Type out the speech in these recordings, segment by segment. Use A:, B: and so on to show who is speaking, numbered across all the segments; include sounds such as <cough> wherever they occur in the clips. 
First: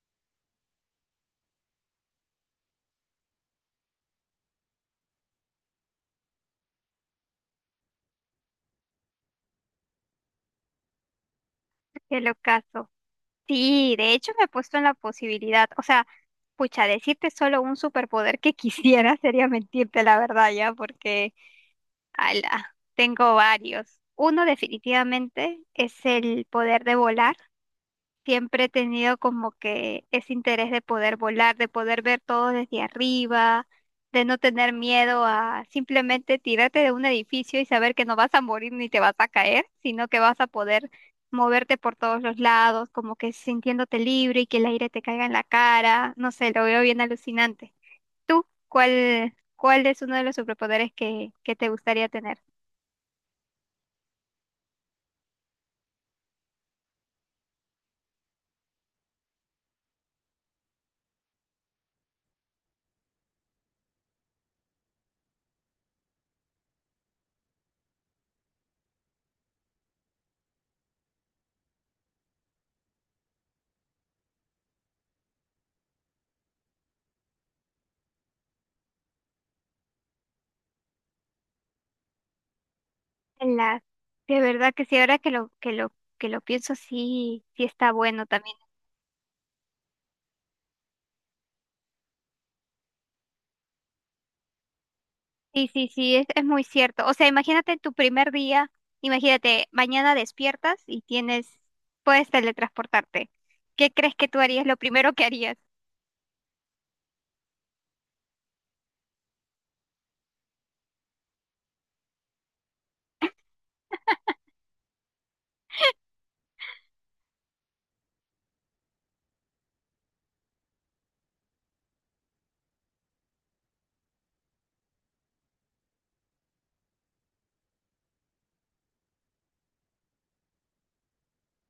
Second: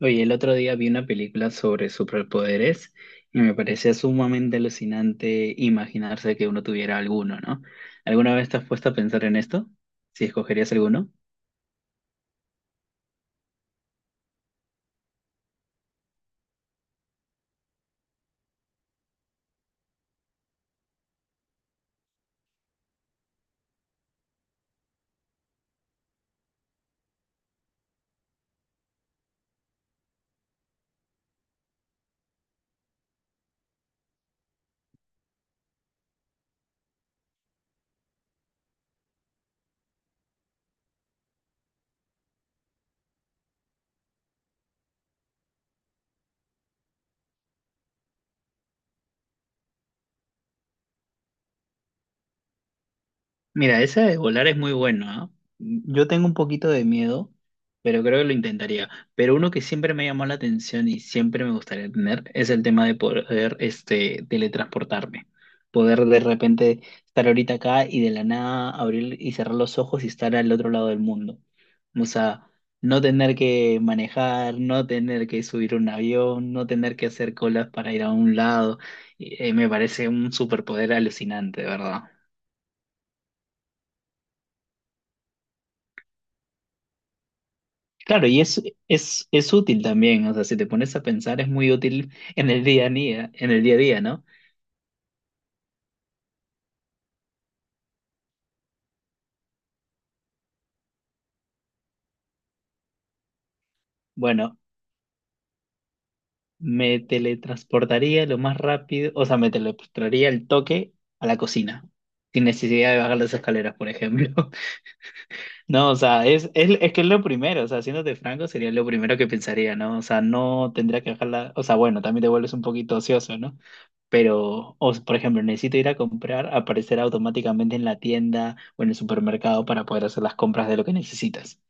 A: Oye, el otro día vi una película sobre superpoderes y me parecía sumamente alucinante imaginarse que uno tuviera alguno, ¿no? ¿Alguna vez te has puesto a pensar en esto? Si escogerías alguno.
B: El ocaso. Sí, de hecho me he puesto en la posibilidad, o sea, pucha, decirte solo un superpoder que <laughs> quisiera sería mentirte la verdad ya, porque, ala, tengo varios. Uno definitivamente es el poder de volar. Siempre he tenido como que ese interés de poder volar, de poder ver todo desde arriba, de no tener miedo a simplemente tirarte de un edificio y saber que no vas a morir ni te vas a caer, sino que vas a poder moverte por todos los lados, como que sintiéndote libre y que el aire te caiga en la cara. No sé, lo veo bien alucinante. ¿Tú cuál es uno de los superpoderes que te gustaría tener?
A: Mira, esa de volar es muy bueno, ¿ah? Yo tengo un poquito de miedo, pero creo que lo intentaría. Pero uno que siempre me llamó la atención y siempre me gustaría tener es el tema de poder, este, teletransportarme. Poder de repente estar ahorita acá y de la nada abrir y cerrar los ojos y estar al otro lado del mundo. O sea, no tener que manejar, no tener que subir un avión, no tener que hacer colas para ir a un lado. Y, me parece un superpoder alucinante, de ¿verdad?
B: La, de verdad que sí, ahora que lo pienso, sí, sí está bueno
A: Claro, y
B: también.
A: es, es, es útil también, o sea, si te pones a pensar es muy útil en el día a día, en el día a día, ¿no?
B: Sí, sí, sí, es muy cierto. O sea, imagínate tu primer día, imagínate, mañana despiertas y tienes, puedes teletransportarte. ¿Qué crees que tú
A: Bueno,
B: harías? Lo primero que harías.
A: me teletransportaría lo más rápido, o sea, me teletransportaría el toque a la cocina, sin necesidad de bajar las escaleras, por ejemplo. No, o sea, es que es lo primero, o sea, de franco sería lo primero que pensaría, ¿no? O sea, no tendría que dejarla, o sea, bueno, también te vuelves un poquito ocioso, ¿no? Pero, o, por ejemplo, necesito ir a comprar, aparecer automáticamente en la tienda o en el supermercado para poder hacer las compras de lo que necesitas.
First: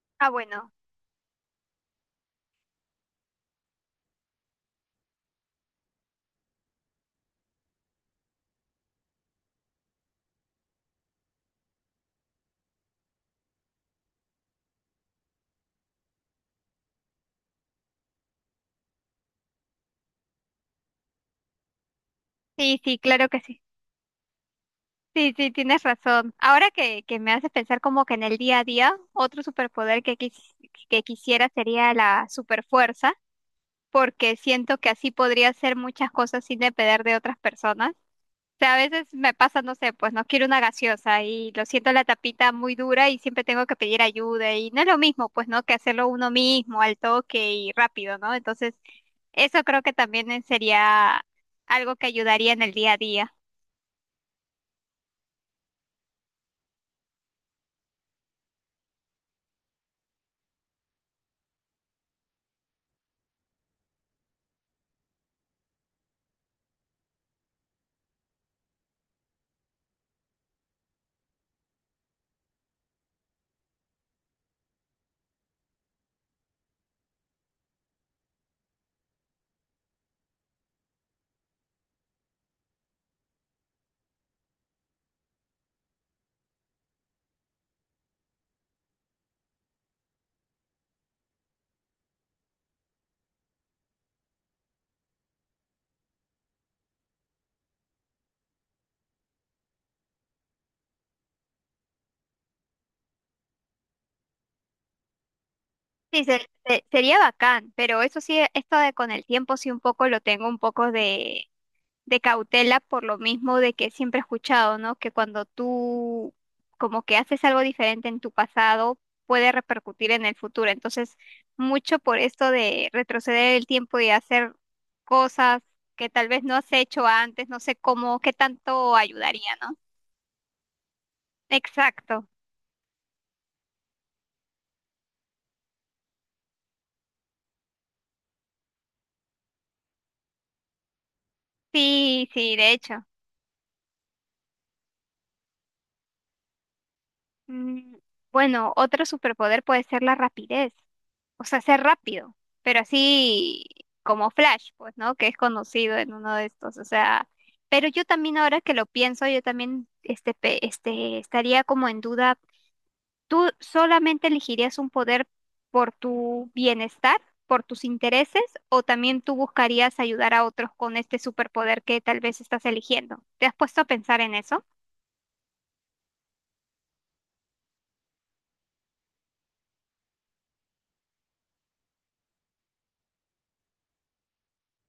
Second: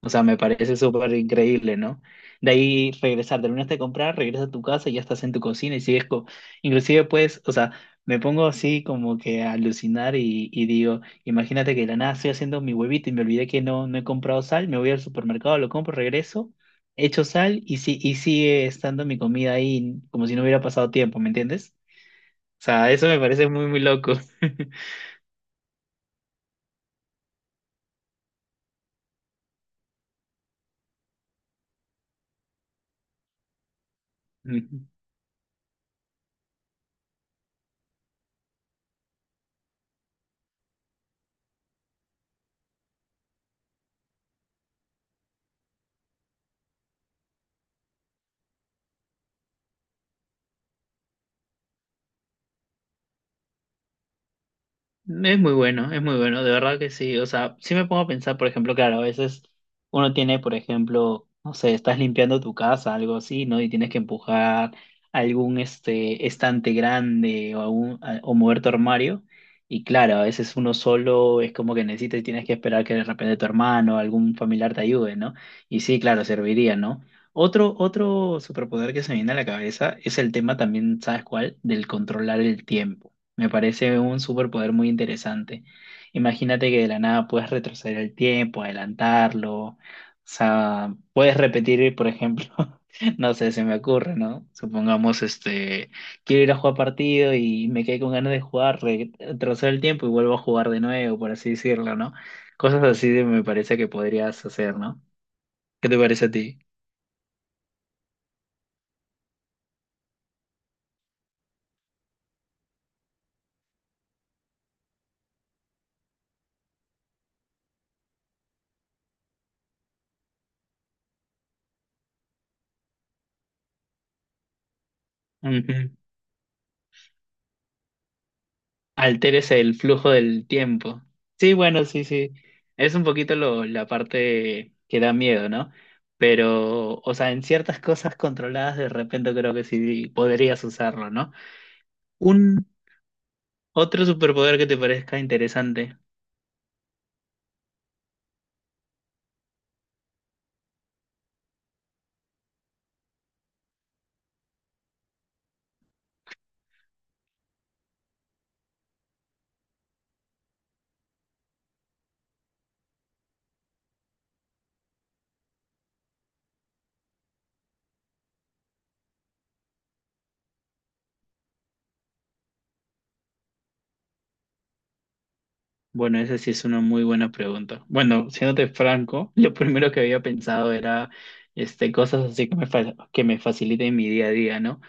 A: O sea,
B: Ah,
A: me
B: bueno.
A: parece súper increíble, ¿no? De ahí regresar, terminaste de comprar, regresas a tu casa, y ya estás en tu cocina y sigues co Inclusive, pues, o sea, me pongo así como que a alucinar y digo, imagínate que de la nada estoy haciendo mi huevito y me olvidé que no he comprado sal, me voy al supermercado, lo compro, regreso, echo sal y, si, y sigue estando mi comida ahí como si no hubiera pasado tiempo, ¿me entiendes? O
B: Sí,
A: sea,
B: sí,
A: eso me
B: claro que
A: parece
B: sí.
A: muy, muy loco.
B: Sí, sí, tienes razón. Ahora que me haces pensar como que en el día a día, otro superpoder que quisiera sería la superfuerza, porque siento que
A: <laughs>
B: así podría hacer muchas cosas sin depender de otras personas. Sea, a veces me pasa, no sé, pues no quiero una gaseosa y lo siento la tapita muy dura y siempre tengo que pedir ayuda y no es lo mismo, pues, ¿no? Que hacerlo uno mismo al toque y rápido, ¿no? Entonces, eso creo que también sería algo que ayudaría en el día a día.
A: Es muy bueno, de verdad que sí. O sea, sí me pongo a pensar, por ejemplo, claro, a veces uno tiene, por ejemplo, no sé, estás limpiando tu casa, algo así, ¿no? Y tienes que empujar algún este estante grande o, o mover tu armario. Y claro, a veces uno solo es como que necesitas y tienes que esperar que de repente tu hermano o algún familiar te ayude, ¿no? Y sí, claro, serviría, ¿no? Otro superpoder que se me viene a la cabeza es el tema también, ¿sabes cuál? Del controlar el tiempo. Me parece un superpoder muy interesante. Imagínate que de la nada puedes retroceder el tiempo, adelantarlo, o sea, puedes repetir, por ejemplo, <laughs> no sé, se me ocurre, ¿no? Supongamos, este, quiero ir a jugar partido y me quedé con ganas de jugar, retrocedo el tiempo y vuelvo a jugar de nuevo, por así decirlo, ¿no? Me parece que podrías hacer, ¿no? ¿Qué te
B: Sí,
A: parece a ti?
B: sería bacán, pero eso sí, esto de con el tiempo sí un poco lo tengo un poco de cautela por lo mismo de que siempre he escuchado, ¿no? Que cuando tú como que haces algo diferente en tu pasado, puede repercutir en el futuro. Entonces, mucho por esto de retroceder el tiempo y hacer cosas
A: Ujú.
B: que tal vez no has hecho antes, no sé cómo, qué tanto
A: Alteres
B: ayudaría,
A: el
B: ¿no?
A: flujo del tiempo. Sí, bueno, sí,
B: Exacto.
A: sí. Es un poquito lo, la parte que da miedo, ¿no? Pero, o sea, en ciertas cosas controladas de repente creo que sí podrías usarlo, ¿no?
B: Sí, sí,
A: Un
B: de hecho.
A: otro superpoder que te parezca interesante.
B: Mm, Bueno, otro superpoder puede ser la rapidez, o sea, ser rápido, pero así como Flash, pues, ¿no? Que es conocido en uno de estos, o sea, pero yo también ahora que lo pienso, yo también estaría como en duda. ¿Tú solamente elegirías un poder por tu bienestar, por tus intereses, o también tú buscarías ayudar a otros con este superpoder que tal vez estás eligiendo? ¿Te has puesto a pensar en eso?
A: Bueno, esa sí es una muy buena pregunta. Bueno, siéndote franco, lo primero que había pensado era este, cosas así que me, que me faciliten mi día a día, ¿no?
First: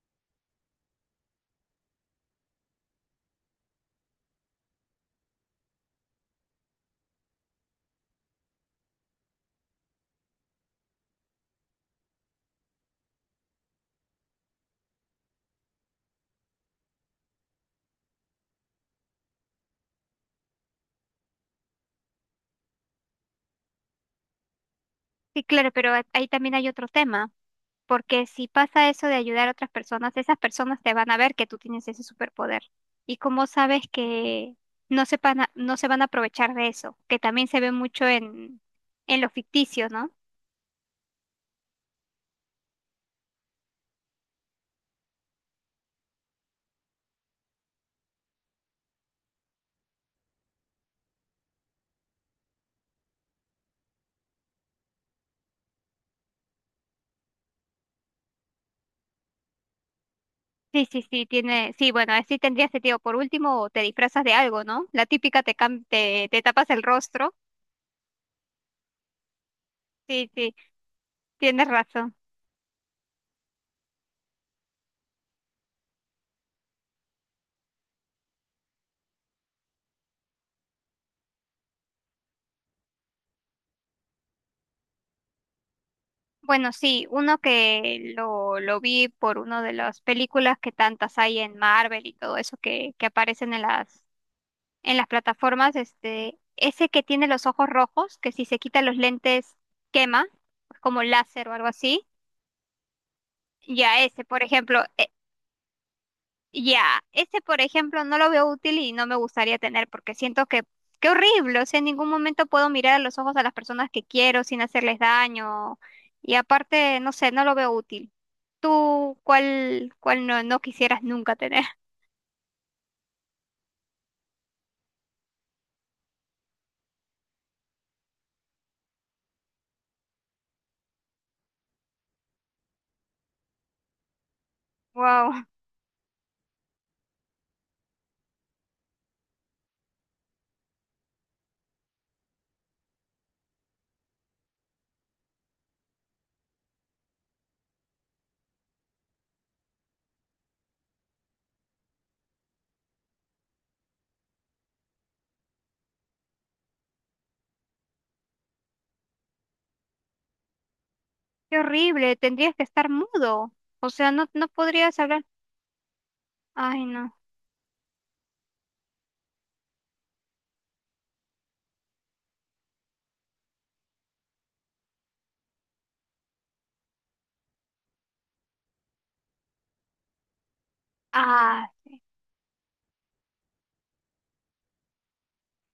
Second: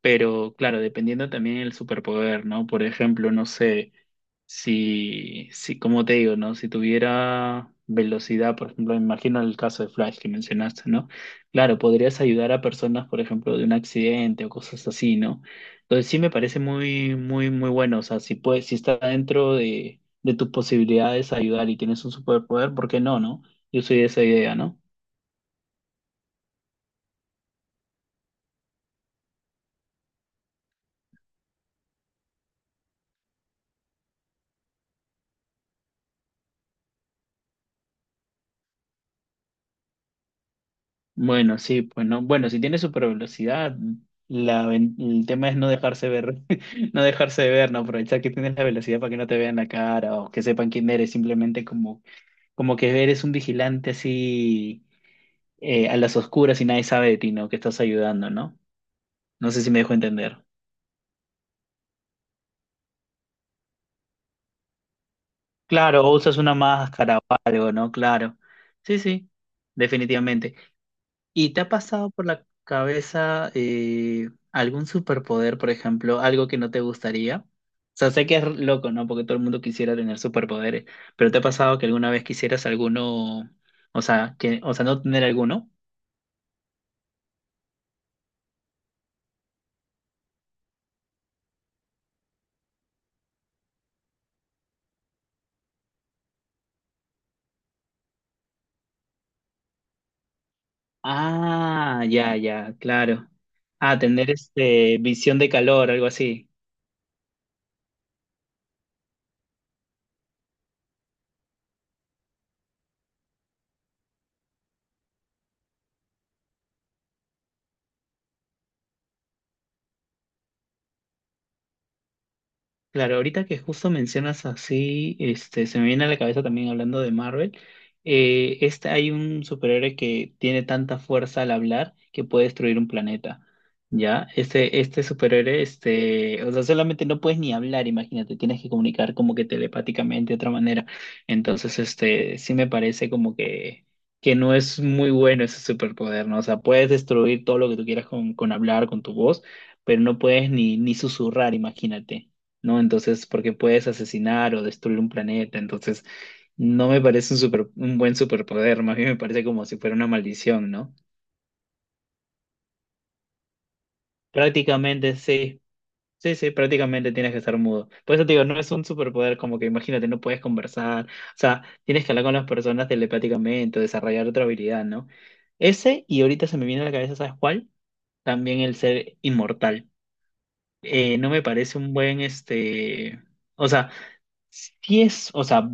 A: Pero claro, dependiendo también del superpoder, ¿no? Por ejemplo, no sé. Si, como te digo, ¿no? Si tuviera velocidad, por ejemplo, me imagino el caso de Flash que mencionaste, ¿no? Claro, podrías ayudar a personas, por ejemplo, de un accidente o cosas así, ¿no? Entonces sí me parece muy, muy, muy bueno. O sea, si puedes, si está dentro de tus posibilidades ayudar y tienes un superpoder, ¿por qué no, no? Yo soy de esa idea, ¿no?
B: Sí, claro, pero ahí también hay otro tema. Porque si pasa eso de ayudar a otras personas, esas personas te van a ver que tú tienes ese superpoder. Y como sabes que no sepan, no se van a aprovechar de eso, que también se ve mucho en lo ficticio, ¿no?
A: Bueno, sí, pues no. Bueno, si tiene super velocidad, el tema es no dejarse ver, <laughs> no dejarse ver, no aprovechar que tienes la velocidad para que no te vean la cara o que sepan quién eres, simplemente como, como que eres un vigilante así a las oscuras y nadie sabe de ti, ¿no? Que estás ayudando, ¿no? No sé si me dejo entender.
B: Sí, sí, sí, tiene, sí, bueno, así tendría sentido. Por último, te disfrazas de algo, ¿no? La típica
A: Claro, o usas
B: te
A: una
B: tapas el
A: máscara o
B: rostro.
A: algo, ¿no? Claro. Sí, sí,
B: Sí, sí,
A: definitivamente. ¿Y te
B: tienes
A: ha pasado
B: razón.
A: por la cabeza algún superpoder, por ejemplo, algo que no te gustaría? O sea, sé que es loco, ¿no? Porque todo el mundo quisiera tener superpoderes, pero ¿te ha pasado que alguna vez quisieras alguno, o sea, que, o sea, no tener alguno?
B: Bueno, sí, uno que lo vi por una de las películas que tantas hay en Marvel y todo eso que aparecen en las plataformas, este, ese que tiene los ojos rojos, que si se quita los lentes quema, como láser o algo así.
A: Ah, ya, ya, claro. Ah,
B: Ya ese,
A: tener
B: por ejemplo,
A: este visión de calor, algo así.
B: ya ese, por ejemplo, no lo veo útil y no me gustaría tener porque siento que qué horrible, o sea, en ningún momento puedo mirar a los ojos a las personas que quiero sin hacerles daño y aparte, no sé, no lo veo útil. ¿Tú cuál no, no quisieras nunca tener? <laughs>
A: Claro, ahorita que justo mencionas así, este, se me viene a la cabeza también hablando de Marvel, este, hay un superhéroe que tiene tanta fuerza al hablar que puede destruir un planeta, ¿ya? Este
B: Wow,
A: superhéroe, este, o sea, solamente no puedes ni hablar, imagínate, tienes que comunicar como que telepáticamente de otra manera. Entonces, este, sí me parece como que no es muy bueno ese superpoder, ¿no? O sea, puedes destruir todo lo que tú quieras con hablar, con tu voz, pero no puedes ni, ni susurrar, imagínate. ¿No? Entonces, porque puedes asesinar o destruir un planeta, entonces no me parece un super, un buen superpoder, más bien me parece como si fuera una maldición, ¿no?
B: qué horrible, tendrías que estar mudo. O sea, no, no podrías
A: Prácticamente
B: hablar.
A: sí, sí, sí,
B: Ay,
A: prácticamente
B: no.
A: tienes que estar mudo. Por eso te digo, no es un superpoder como que imagínate, no puedes conversar, o sea, tienes que hablar con las personas telepáticamente, desarrollar otra habilidad, ¿no? Ese, y ahorita se me viene a la cabeza, ¿sabes cuál? También el ser inmortal. No me
B: Ah,
A: parece un
B: sí.
A: buen, este, o sea, sí es, o sea,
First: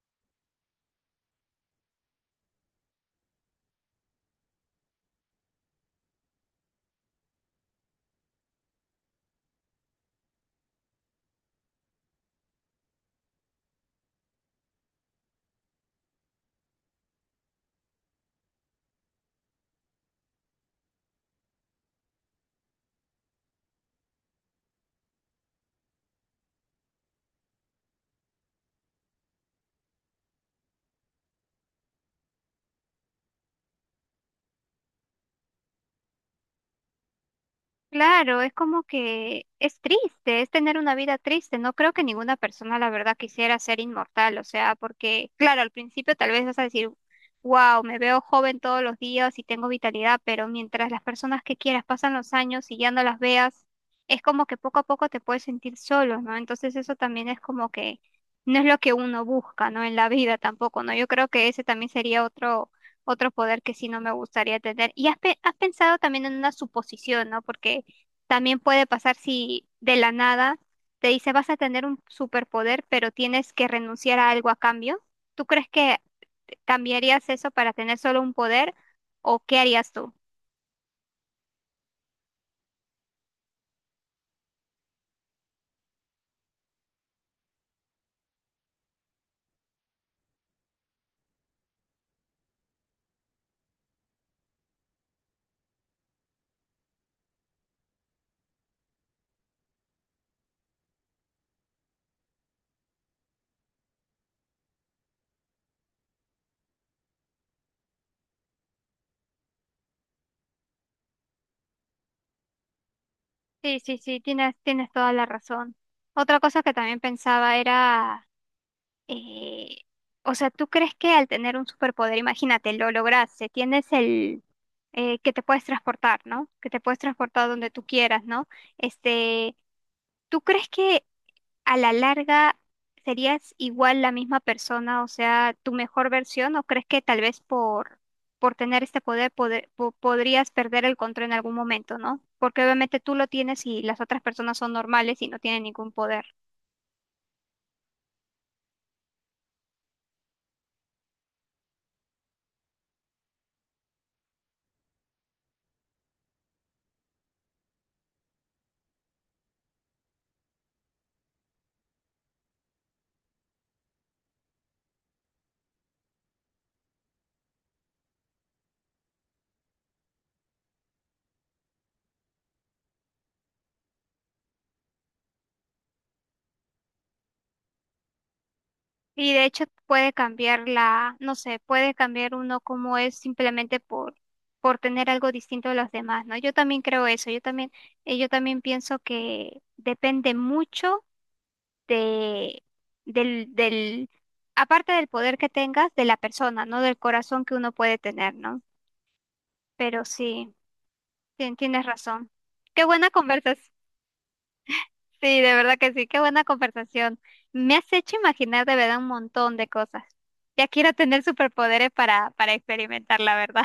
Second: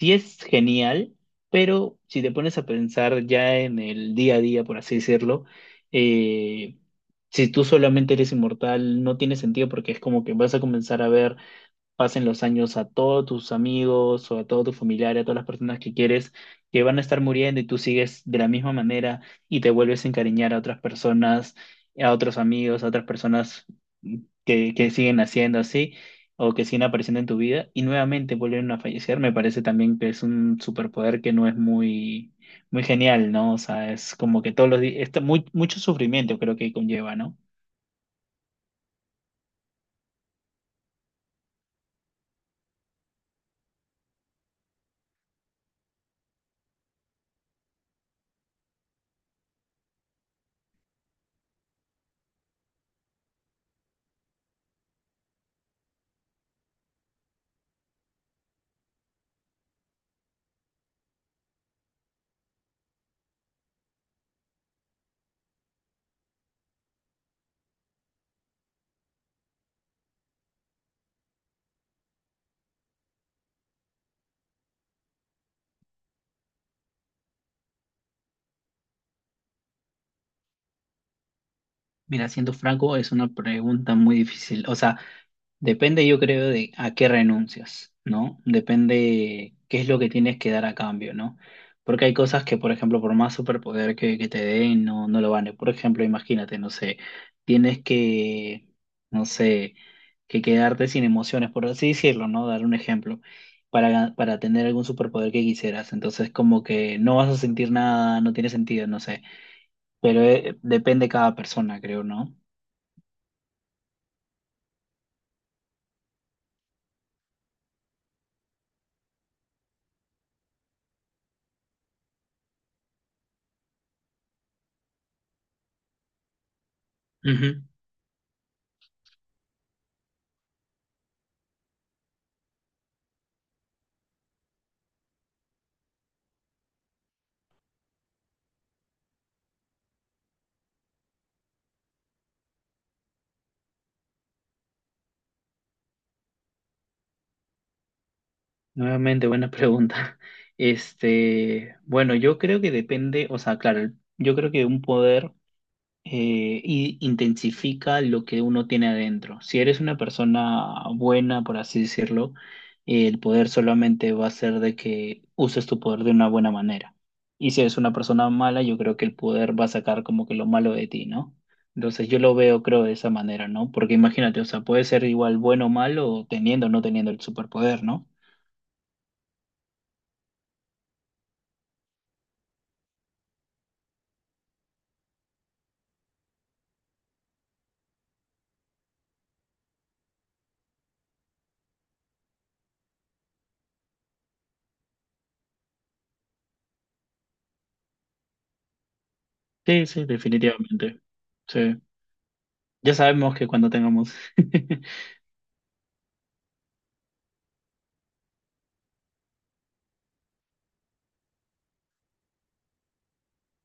A: sí es genial, pero si te pones a pensar ya en el día a día, por así decirlo, eh, si tú solamente eres inmortal, no tiene sentido porque es como que vas a comenzar a ver pasen los años a todos tus amigos o a todos tus familiares, a todas las personas que quieres, que van a estar muriendo y tú sigues de la misma manera y te vuelves a encariñar a otras personas, a otros amigos, a otras personas que siguen haciendo así o que siguen apareciendo en tu vida y nuevamente vuelven a fallecer, me parece también que es un superpoder que no es muy, muy genial, ¿no? O sea, es como que todos los días, muy, mucho sufrimiento creo que conlleva, ¿no?
B: Claro, es como que es triste, es tener una vida triste. No creo que ninguna persona, la verdad, quisiera ser inmortal. O sea, porque, claro, al principio tal vez vas a decir, wow, me veo joven todos los días y tengo vitalidad, pero mientras las personas que quieras pasan los años y ya no las veas, es como que poco a poco te puedes sentir solo, ¿no? Entonces eso también es como que no es lo que uno busca, ¿no? En la vida tampoco, ¿no? Yo creo que ese también sería otro poder que sí no me gustaría tener. Y has pensado también en una suposición, ¿no? Porque también puede pasar si de la nada te dice vas a tener un superpoder, pero tienes que renunciar a algo a cambio. ¿Tú crees que cambiarías eso para tener solo un poder o qué harías tú?
A: Mira, siendo franco, es una pregunta muy difícil. O sea, depende, yo creo, de a qué renuncias, ¿no? Depende qué es lo que tienes que dar a cambio, ¿no? Porque hay cosas que, por ejemplo, por más superpoder que te den, no, no lo vale. Por ejemplo, imagínate, no sé, tienes que, no sé, que quedarte sin emociones, por así decirlo, ¿no? Dar un ejemplo, para tener algún superpoder que quisieras. Entonces, como que no vas a sentir nada, no tiene sentido, no sé. Pero depende cada persona, creo, ¿no?
B: Sí, sí, sí, tienes toda la razón. Otra cosa que también pensaba era, eh, o sea, ¿tú crees que al tener un superpoder, imagínate, lo lograste, tienes el que te puedes transportar, ¿no? Que te puedes transportar
A: Ujú.
B: donde tú quieras, ¿no? Este, ¿Tú crees que a la larga serías igual la misma persona, o sea, tu mejor versión, o crees que tal vez por tener este poder, podrías perder el control en algún momento, ¿no? Porque obviamente tú lo tienes y las otras personas son normales y no tienen ningún poder.
A: Nuevamente, buena pregunta. <laughs> Este, bueno, yo creo que depende, o sea, claro, yo creo que un poder intensifica lo que uno tiene adentro. Si eres una persona buena, por así decirlo, el poder solamente va a ser de que uses tu poder de una buena manera. Y si eres una persona mala, yo creo que el poder va a sacar como que lo malo de ti, ¿no? Entonces yo lo veo, creo, de esa manera, ¿no? Porque imagínate, o sea, puede ser igual bueno o malo, teniendo o no teniendo el superpoder, ¿no?
B: Y de hecho puede cambiar la, no sé, puede cambiar uno como es simplemente por tener algo distinto de los demás, ¿no? Yo también creo eso, yo también pienso que depende mucho de, del, aparte del poder que tengas, de la persona, ¿no? Del corazón que uno puede tener, ¿no?
A: Sí,
B: Pero
A: sí,
B: sí,
A: definitivamente. Sí.
B: tienes razón. Qué
A: Ya
B: buena
A: sabemos que
B: conversación.
A: cuando tengamos. <laughs>
B: Sí, de verdad que sí, qué buena conversación. Me has hecho imaginar de verdad un montón de cosas. Ya quiero tener superpoderes para experimentar, la verdad.